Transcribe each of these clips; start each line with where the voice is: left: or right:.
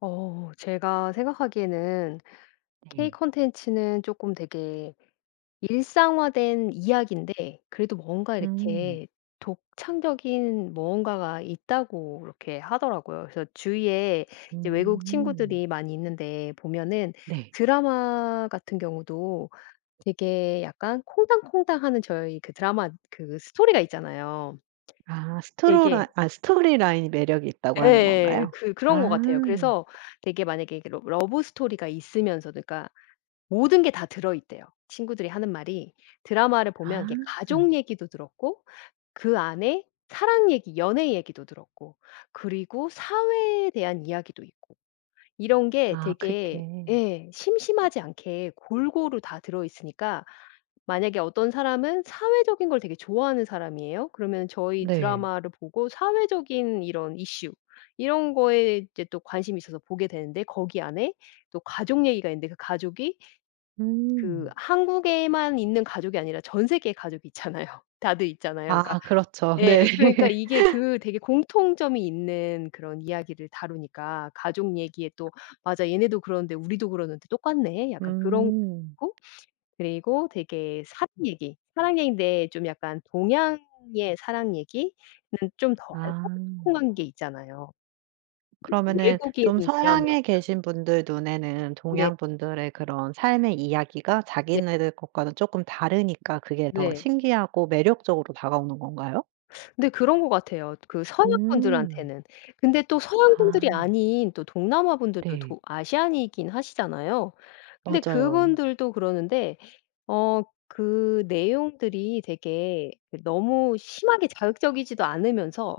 left: 어 제가 생각하기에는 K
right: 네.
left: 콘텐츠는 쪼끔 되게 일상화 된 이야기인데 그래도 뭔가
right: 음.
left: 이렇게 독창적인 무언가가 있다고 이렇게 하더라고요. 그래서 주위에 이제 외국
right: 음.
left: 친구들이 많이 있는데 보면은
right: 네.
left: 드라마 같은 경우도 되게 약간 콩당콩당하는 저희 그 드라마 그 스토리가 있잖아요.
right: 아.
left: 되게
right: 스토로라 아, 스토리 라인이 매력이 있다고 하는
left: 예.
right: 건가요?
left: 그 그런 것
right: 아.
left: 같아요. 그래서 되게 만약에 이게 러 러브 스토리가 있으면서도 그러니까 모든 게 다 들어있대요. 친구들이 하는 말이 드라마를
right: 아.
left: 보면 이렇게 가족 얘기도 들었고, 그 안에 사랑 얘기, 연애 얘기도 들었고 그리고 사회에 대한 이야기도 있고 이런 게
right: 아.
left: 되게
right: 그렇게.
left: 예. 심심하지 않게 골고루 다 들어있으니까 만약에 어떤 사람은 사회적인 걸 되게 좋아하는 사람이에요. 그러면 저희
right: 네.
left: 드라마를 보고 사회적인 이런 이슈 이런 거에 이제 또 관심이 있어서 보게 되는데 거기 안에 또 가족 얘기가 있는데 그 가족이 그
right: 음.
left: 한국에만 있는 가족이 아니라 전 세계에 가족이 있잖아요. 다들 있잖아요. 그러니까
right: 아. 그렇죠. 네.
left: 네 그러니까 이게 그 되게 공통점이 있는 그런 이야기를 다루니까 가족 얘기에 또 '맞아 얘네도 그러는데 우리도 그러는데 똑같네.' 약간 그렇고
right: 음.
left: 그리고 되게 사랑 얘기, 사랑 얘긴데 좀 약간 동양의 사랑 얘기는 좀 덜
right: 아.
left: 꼼꼼한 게 있잖아요.
right: 그러면은
left: 외국인
right: 좀
left: 드라마보다
right: 서양에 계신 분들 눈에는
left: 네.
right: 동양분들의 그런 삶의 이야기가
left: 네.
right: 자기네들 것과는 쪼끔 다르니까 그게 더
left: 네.
right: 신기하고 매력적으로 다가오는 건가요?
left: 네. 그런 것 같아요. 그 서양
right: 음.
left: 분들한테는 근데 또 서양 분들이
right: 아.
left: 아닌 또 동남아 분들도
right: 네.
left: 도 아시안이긴 하시잖아요. 근데
right: 맞아요.
left: 그분들도 그러는데 어 그 내용들이 되게 너무 심하게 자극적이지도 않으면서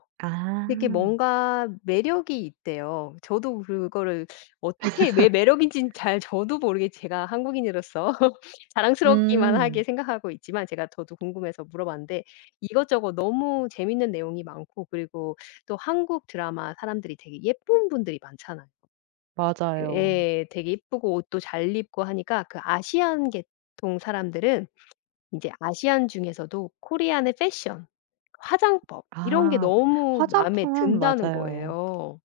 left: 되게
right: 아.
left: 뭔가 매력이 있대요. 저도 그거를 어떻게 왜 매력인진 잘 저도 모르게 제가 한국인으로서 자랑스럽기만
right: 음.
left: 하게 생각하고 있지만 제가 저도 궁금해서 물어봤는데 이것저것 너무 재밌는 내용이 많고 그리고 또 한국 드라마 사람들이 되게 예쁜 분들이 많잖아요.
right: 맞아요.
left: 예. 되게 예쁘고 옷도 잘 입고하니까 그 아시안 계통 사람들은 이제 아시안 중에서도 코리안의 패션, 화장법 이런 게
right: 아.
left: 너무 마음에
right: 화장품은
left: 든다는
right: 맞아요.
left: 거예요.